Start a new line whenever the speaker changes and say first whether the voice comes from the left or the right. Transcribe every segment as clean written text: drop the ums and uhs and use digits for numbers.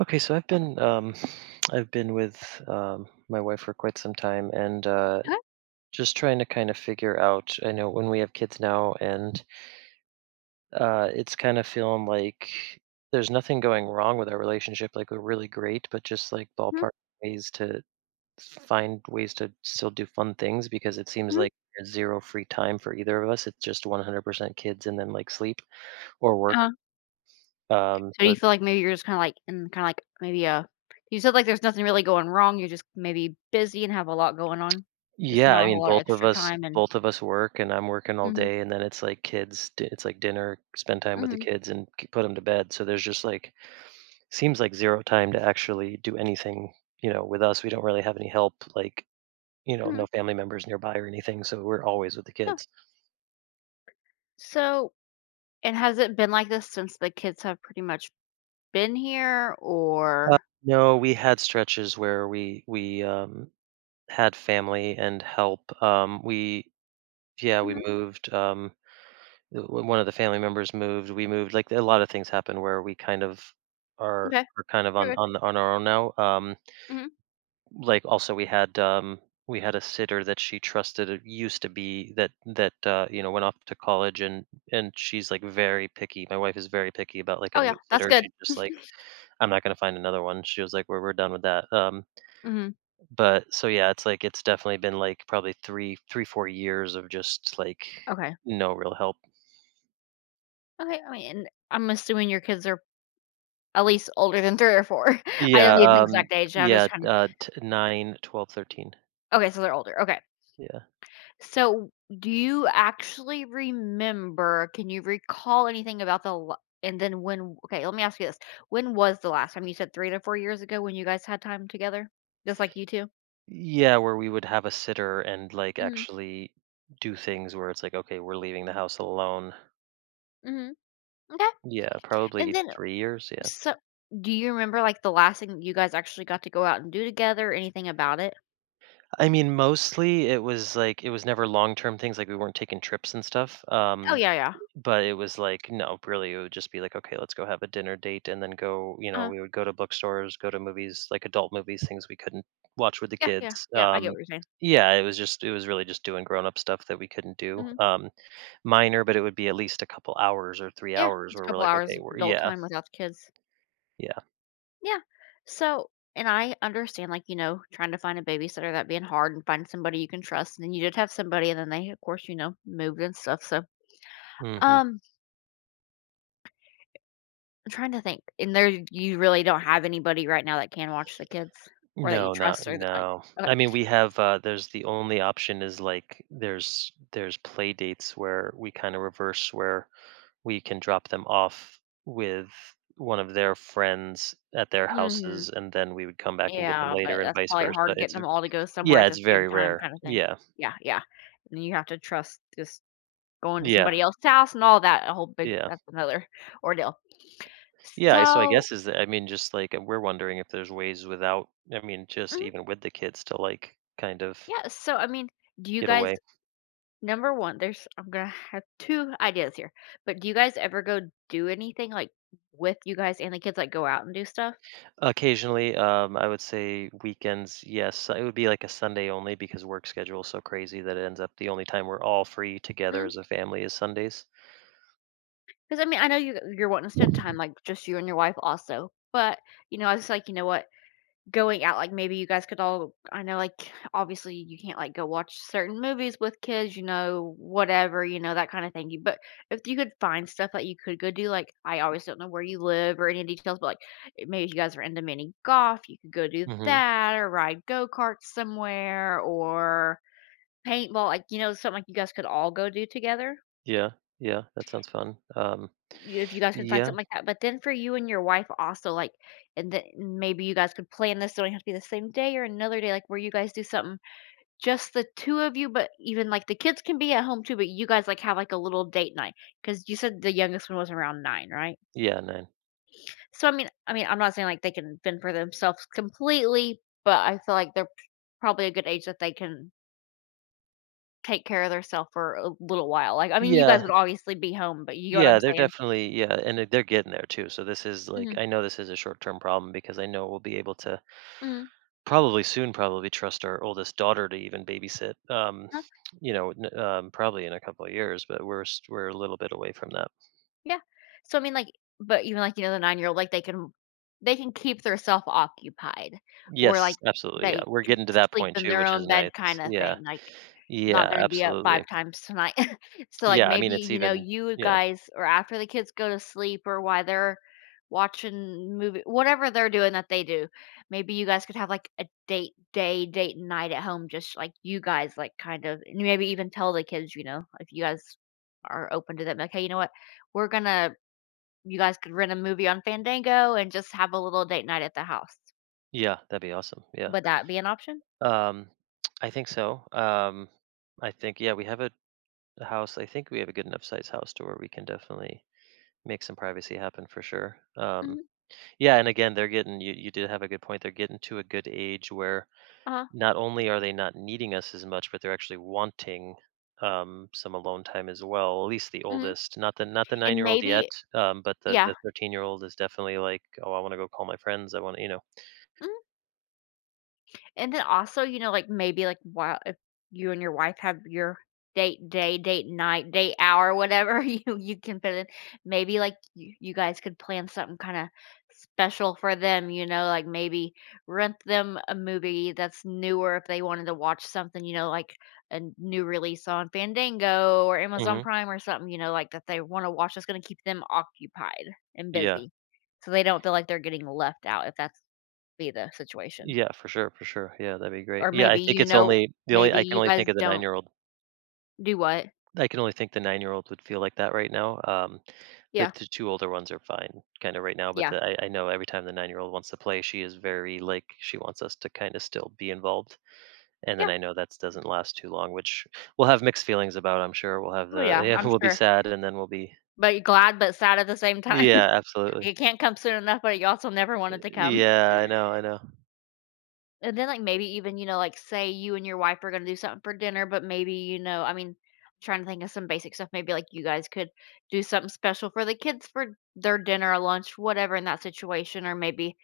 right: Okay, so I've been I've been with my wife for quite some time, and
left: Okay,
right: just trying to kind of figure out. I know when we have kids now, and it's kind of feeling like there's nothing going wrong with our relationship. Like we're really great, but just like
left: mhm,
right: ballpark ways to find ways to still do fun things because it seems
left: mhm.
right: like there's zero free time for either of us. It's just 100% kids and then like sleep or work.
left: Uh,
right: Um,
left: so
right: so
left: you feel like maybe you're just kinda like in kinda like maybe, you said, like, there's nothing really going wrong, you're just maybe busy and have a lot going on. Just
right: Yeah,
left: not
right: I
left: a
right: mean,
left: whole lot of
right: both of
left: extra
right: us
left: time and
right: both of us work, and I'm working all
left: mhm,
right: day, and then it's like kids. It's like dinner, spend time with the
left: mhm,
right: kids, and put them to bed. So there's just like seems like zero time to actually do anything. You know, with us, we don't really have any help. Like you know, no
left: mhm,
right: family members nearby or anything. So we're always with the
left: yeah.
right: kids.
left: So, and has it been like this since the kids have pretty much been here
right: Uh,
left: or
right: no, we had stretches where we had family and help. We yeah, we
left: mhm,
right: moved. When one of the family members moved, we moved. Like a lot of things happen where we kind of are
left: okay,
right: are kind of
left: you're
right: on
left: good,
right: on on our own now.
left: mhm.
right: Like also we had we had a sitter that she trusted, it used to be that you know, went off to college, and she's like very picky. My wife is very picky about like a
left: Oh,
right: new
left: yeah, that's
right: sitter.
left: good.
right: She just like I'm not gonna find another one. She was like we're done with that.
left: Mhm,
right: But so yeah, it's like it's definitely been like probably three three four years of just like
left: okay.
right: no real help.
left: Okay, I mean, and I'm assuming your kids are at least older than 3 or 4. I don't
right: Yeah,
left: need an exact age, I'm
right: yeah,
left: just kinda.
right: t 9, 12, 13.
left: Okay, so they're older, okay.
right: Yeah.
left: So, do you actually remember, can you recall anything about the la and then when okay, let me ask you this. When was the last time? You said 3 to 4 years ago when you guys had time together? Just like you 2?
right: Yeah, where we would have a sitter and, like,
left: Mhm,
right: actually do things where it's like, "Okay, we're leaving the house alone."
left: mhm, m'kay.
right: Yeah,
left: And
right: probably
left: then
right: 3 years, yeah.
left: so do you remember, like, the last thing you guys actually got to go out and do together? Anything about it?
right: I mean, mostly it was like it was never long-term things, like, we weren't taking trips and stuff,
left: Oh, yeah, yeah.
right: but it was like no, really, it would just be like, "Okay, let's go have a dinner date," and then go you know,
left: uh
right: we would go to bookstores, go to movies, like, adult movies, things we couldn't watch with the
left: Yeah, yeah,
right: kids,
left: yeah, I get what you're saying.
right: Yeah, it was just it was really just doing grown-up stuff that we couldn't do,
left: Mhm.
right: minor, but it would be at least a couple hours or 3
left: Yeah,
right: hours
left: it's a
right: where we're
left: couple
right: like,
left: hours
right: "Okay,
left: of
right: we're"
left: adult
right: Yeah,
left: time without the kids.
right: yeah.
left: Yeah. So, and I understand, like, you know, trying to find a babysitter, that being hard and find somebody you can trust. And then you did have somebody, and then they, of course, you know, moved and stuff. So,
right: Mhm.
left: um, I'm trying to think. And there, you really don't have anybody right now that can watch the kids or that you
right: No, not
left: trust or that, like,
right: no.
left: okay.
right: I mean, we have there's the only option is like there's play dates where we kind of reverse where we can drop them off with one of their friends at their
left: Hmm.
right: houses and then we would come back and get them
left: Yeah.
right: later
left: But
right: and
left: that's
right: vice
left: probably
right: versa.
left: hard getting them all to go somewhere
right: Yeah,
left: at
right: it's
left: the same
right: very
left: time,
right: rare.
left: kind of thing.
right: Yeah.
left: Yeah. Yeah. And you have to trust just going to
right: Yeah.
left: somebody else's house and all that. A whole big,
right: Yeah.
left: that's another ordeal.
right: Yeah, so I
left: So,
right: guess is that I mean just like we're wondering if there's ways without I mean just
left: mm,
right: even with the kids to like kind of
left: yeah, so I mean, do you
right: get
left: guys,
right: away.
left: number 1, there's I'm gonna have 2 ideas here, but do you guys ever go do anything, like, with you guys and the kids, like, go out and do stuff?
right: Occasionally, I would say weekends, yes. It would be like a Sunday only because work schedule is so crazy that it ends up the only time we're all free together
left: Because
right: as a family is Sundays.
left: I mean, I know you're wanting to spend time, like, just you and your wife also. But, you know, I was just like, "You know what? Going out, like, maybe you guys could all, I know, like, obviously you can't, like, go watch certain movies with kids, you know, whatever, you know, that kind of thing." You But if you could find stuff that you could go do, like, I always don't know where you live or any details, but, like, maybe if you guys are into mini golf, you could go do
right: Hmm.
left: that, or ride go karts somewhere, or paintball, like, you know, something like you guys could all go do together.
right: Yeah, yeah, that sounds fun.
left: You If you guys can find
right: Yeah,
left: something like that, but then for you and your wife also, like, and then maybe you guys could plan this, so it don't have to be the same day or another day, like, where you guys do something just the 2 of you. But even, like, the kids can be at home too, but you guys, like, have, like, a little date night, because you said the youngest one was around 9, right?
right: yeah, nine.
left: So, I mean, I'm not saying, like, they can fend for themselves completely, but I feel like they're probably a good age that they can take care of themselves for a little while, like, I mean, you guys
right: Yeah,
left: would obviously be home, but you know what
right: yeah,
left: I'm
right: they're
left: saying?
right: definitely yeah, and they're getting there too. So this is like
left: Mhm,
right: I know this is a short-term problem because I know we'll be able to
left: mhm.
right: probably soon probably trust our oldest daughter to even babysit. You know, probably in a couple of years, but we're a little bit away from that.
left: Yeah. So I mean, like, but even, like, you know, the 9-year old, like, they can keep themselves occupied, or
right: Yes,
left: like
right: absolutely, yeah,
left: they
right: we're
left: can
right: getting to that
left: sleep
right: point
left: in
right: too,
left: their
right: which is
left: own
right: nice.
left: bed kind of
right: Yeah.
left: thing. Like not
right: Yeah,
left: gonna be up
right: absolutely.
left: 5 times tonight. So, like,
right: Yeah, I mean,
left: maybe,
right: it's
left: you know,
right: even
left: you
right: yeah,
left: guys, or after the kids go to sleep or while they're watching movie whatever they're doing that they do, maybe you guys could have, like, a date day, date night at home, just, like, you guys, like, kind of. And maybe even tell the kids, you know, if you guys are open to that, like, "Hey, you know what? We're gonna." You guys could rent a movie on Fandango and just have a little date night at the house.
right: yeah, that'd be awesome, yeah.
left: Would that be an option?
right: Um, I think so, I think yeah, we have a house, I think we have a good enough sized house to where we can definitely make some privacy happen for sure,
left: Mhm,
right: yeah, and again, they're getting you you did have a good point, they're getting to a good age where
left: uh-huh,
right: not only are they not needing us as much, but they're actually wanting some alone time as well. At least the
left: mhm,
right: oldest, not the nine
left: and
right: year old yet,
left: maybe.
right: but the
left: Yeah.
right: the 13 year old is definitely like, oh, I want to go call my friends. I want to, you know.
left: Mhm. And then also, you know, like, maybe, like, while if you and your wife have your date day, date night, date hour, whatever you can fit in, maybe, like, you guys could plan something kinda special for them, you know, like, maybe rent them a movie that's newer if they wanted to watch something, you know, like a new release on Fandango or Amazon
right: Hmm.
left: Prime or something, you know, like, that they wanna watch that's gonna keep them occupied and
right: Yeah,
left: busy, so they don't feel like they're getting left out, if that's be the situation.
right: yeah, for sure, for sure. Yeah, that'd be great.
left: Or
right: Yeah, I
left: maybe,
right: think
left: you
right: it's
left: know,
right: only the only
left: maybe
right: I can
left: you
right: only think
left: guys
right: of the nine
left: don't
right: year old.
left: do what?
right: I can only think the 9 year old would feel like that right now. The,
left: Yeah.
right: the two older ones are fine, kind of right now. But
left: Yeah.
right: the, I know every time the 9 year old wants to play, she is very like she wants us to kind of still be involved. And then
left: Yeah.
right: I know that doesn't last too long, which we'll have mixed feelings about, I'm sure. We'll have
left: Oh,
right: the
left: yeah,
right: yeah,
left: I'm
right: we'll be
left: sure.
right: sad and then we'll be
left: But you're glad, but sad at the same time.
right: Yeah, absolutely.
left: It can't come soon enough, but you also never wanted to come.
right: Yeah, I know, I know.
left: And then, like, maybe even, you know, like, say you and your wife are gonna do something for dinner, but maybe, you know, I mean, I'm trying to think of some basic stuff. Maybe, like, you guys could do something special for the kids for their dinner or lunch, whatever in that situation, or maybe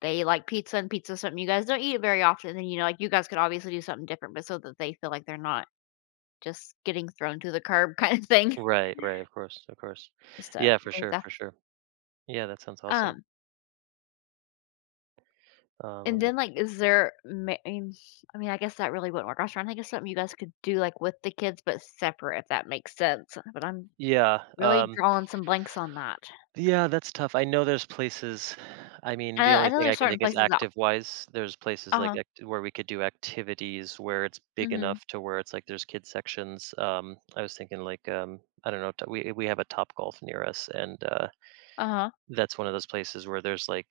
left: they like pizza, and pizza something you guys don't eat very often, then you know, like, you guys could obviously do something different, but so that they feel like they're not just getting thrown to the curb kind of thing.
right: Right, right, of course, of course.
left: So, I
right: Yeah, for
left: think
right: sure, for
left: that's
right: sure. Yeah, that sounds awesome.
left: um,
right: Let
left: and
right: me
left: then, like, is there ma I mean, I guess that really wouldn't work. I was trying to think of something you guys could do, like, with the kids, but separate, if that makes sense, but I'm
right: Yeah,
left: really drawing some blanks on that.
right: Yeah, that's tough. I know there's places I mean, the
left: I
right: only
left: know
right: thing I
left: there's
right: can think
left: certain
right: is
left: places that.
right: active-wise. There's places like
left: Uh-huh.
right: act where we could do activities where it's big
left: Mhm.
right: enough to where it's like there's kid sections. I was thinking like, I don't know, t we have a Top Golf near us, and,
left: Uh-huh.
right: that's one of those places where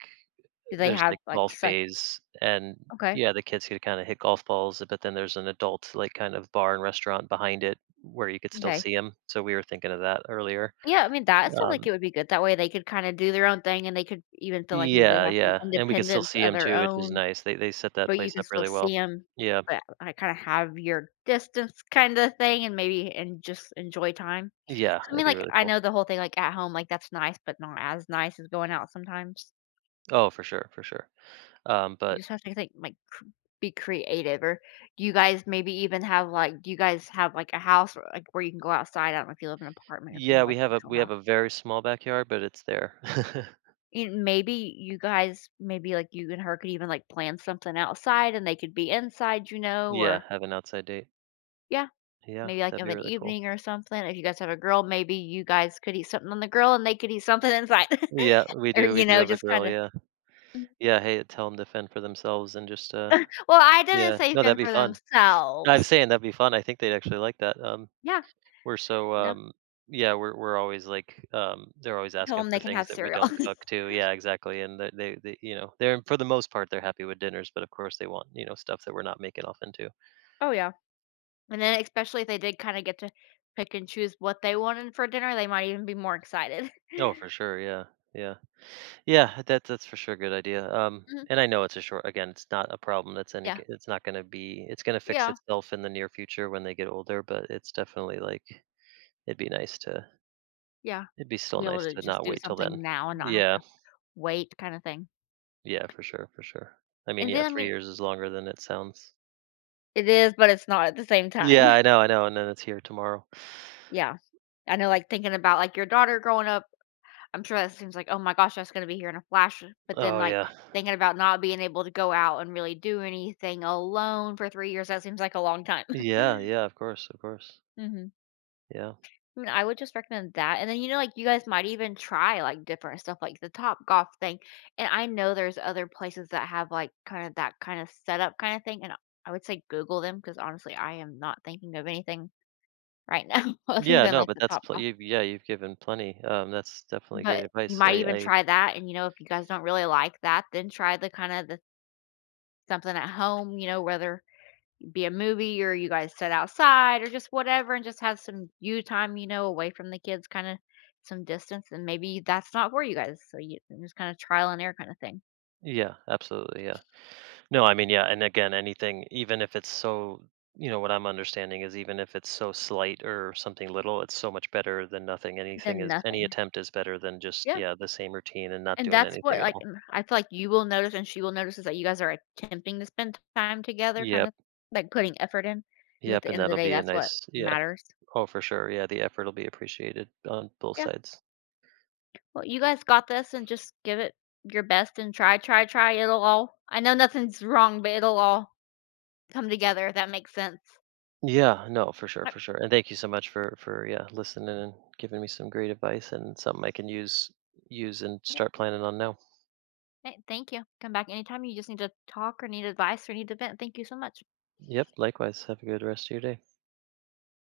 left: Do they
right: there's
left: have,
right: like
left: like,
right: golf
left: sex?
right: bays and
left: Okay.
right: yeah, the kids could kinda hit golf balls, but then there's an adult, like, kind of bar and restaurant behind it where you could still
left: Okay.
right: see them. So we were thinking of that earlier.
left: Yeah, I mean, that sounds
right: Um
left: like it would be good. That way they could kinda do their own thing, and they could even feel like maybe they
right: Yeah,
left: have some
right: yeah, and we could still
left: independence
right: see
left: of
right: them
left: their
right: too, which is
left: own.
right: nice. They set that
left: But you
right: place
left: can
right: up
left: still
right: really
left: see
right: well.
left: them.
right: Yeah,
left: But I kinda have your distance kinda thing and maybe and just enjoy time. 'Cause
right: yeah,
left: I
right: it'd
left: mean,
right: be
left: like,
right: really
left: I
right: cool.
left: know the whole thing, like, at home, like, that's nice, but not as nice as going out sometimes.
right: Oh, for sure, for sure. Um,
left: You
right: but
left: just have to think, like, cr be creative. Or do you guys maybe even have, like, do you guys have, like, a house or, like, where you can go outside? I don't know if you live in an apartment or if you
right: yeah,
left: have, like, an actual
right: we have
left: house.
right: a very small backyard, but it's there.
left: And maybe you guys, maybe, like, you and her could even, like, plan something outside and they could be inside, you know,
right: Yeah,
left: or
right: have an outside date.
left: yeah.
right: Yeah,
left: Maybe like
right: that'd
left: of
right: be
left: an
right: really cool.
left: evening or something. If you guys have a grill, maybe you guys could eat something on the grill and they could eat something inside.
right: Yeah,
left: or,
right: we
left: you
right: do
left: know,
right: have a
left: just
right: grill,
left: kinda.
right: yeah.
left: Mhm.
right: Yeah, hey, tell them to fend for themselves and just,
left: Well, I didn't
right: yeah.
left: say
right: No, that'd
left: even
right: be
left: for
right: fun. I'm
left: themselves.
right: saying that'd be fun. I think they'd actually like that,
left: Yeah,
right: We're so,
left: no,
right: yeah, we're always like, they're always
left: tell
right: asking
left: them
right: for
left: they can
right: things
left: have
right: that we
left: cereal.
right: don't cook too. Yeah, exactly, and they you know, they're for the most part, they're happy with dinners, but of course they want, you know, stuff that we're not making often too.
left: Oh, yeah. And then especially if they did kinda get to pick and choose what they wanted for dinner, they might even be more excited.
right: Oh, for sure, yeah, yeah. Yeah, that's for sure a good idea,
left: Mhm.
right: and I know it's a short again, it's not a problem that's any
left: Yeah.
right: g it's not gonna be it's gonna fix
left: Yeah.
right: itself in the near future when they get older, but it's definitely like it'd be nice to
left: Yeah.
right: it'd be still
left: Be able
right: nice
left: to
right: to
left: just
right: not
left: do
right: wait till
left: something
right: then.
left: now and not have
right: Yeah.
left: to wait kinda thing.
right: Yeah, for sure, for sure. I mean,
left: And
right: yeah,
left: then, I
right: 3
left: mean,
right: years is longer than it sounds.
left: it is, but it's not at the same
right: Yeah,
left: time.
right: I know, and then it's here tomorrow.
left: Yeah. I know, like, thinking about, like, your daughter growing up, I'm sure that seems like, "Oh my gosh, that's gonna be here in a flash," but then,
right: Oh,
left: like,
right: yeah.
left: thinking about not being able to go out and really do anything alone for 3 years, that seems like a long time.
right: Yeah, yeah, of course, of course.
left: Mhm.
right: Yeah.
left: Mm, I would just recommend that, and then, you know, like, you guys might even try, like, different stuff, like the Top Golf thing, and I know there's other places that have, like, kind of that kind of setup kinda thing, and I would say Google them because honestly, I am not thinking of anything right now other
right: Yeah,
left: than,
right: no,
left: like,
right: but
left: the
right: that's
left: Top
right: pl
left: Golf.
right: you've yeah, you've given plenty, that's definitely great
left: But you
right: advice.
left: might even
right: I
left: try that, and, you know, if you guys don't really like that, then try the kinda the something at home, you know, whether it be a movie or you guys sit outside or just whatever and just have some you time, you know, away from the kids, kinda some distance, and maybe that's not for you guys, so you just kinda trial and error kinda thing,
right: yeah, absolutely, yeah. No, I mean, yeah, and again, anything even if it's so you know, what I'm understanding is even if it's so slight or something little, it's so much better than nothing. Anything
left: then
right: is any
left: nothing.
right: attempt is better than just,
left: Yeah,
right: yeah, the same routine and not
left: and
right: doing
left: that's
right: anything
left: what,
right: at
left: like,
right: all.
left: mm, I feel like you will notice and she will notice is that you guys are attempting to spend time together,
right: Yeah.
left: kind of, like, putting effort in, 'cause at
right: Yep,
left: the
right: and
left: end of the
right: that'll
left: day,
right: be a
left: that's what
right: nice yeah.
left: matters.
right: Oh, for sure. Yeah, the effort will be appreciated on both
left: Yeah.
right: sides.
left: Well, you guys got this and just give it your best and try, try, try. It'll all, I know nothing's wrong, but it'll all come together if that makes sense.
right: Yeah, no, for sure,
left: Yep.
right: for sure. And thank you so much for yeah, listening and giving me some great advice and something I can use and
left: Yep.
right: start planning on now.
left: Hey, thank you. Come back anytime you just need to talk or need advice or need to vent. Thank you so much.
right: Yep, likewise. Have a good rest of your day.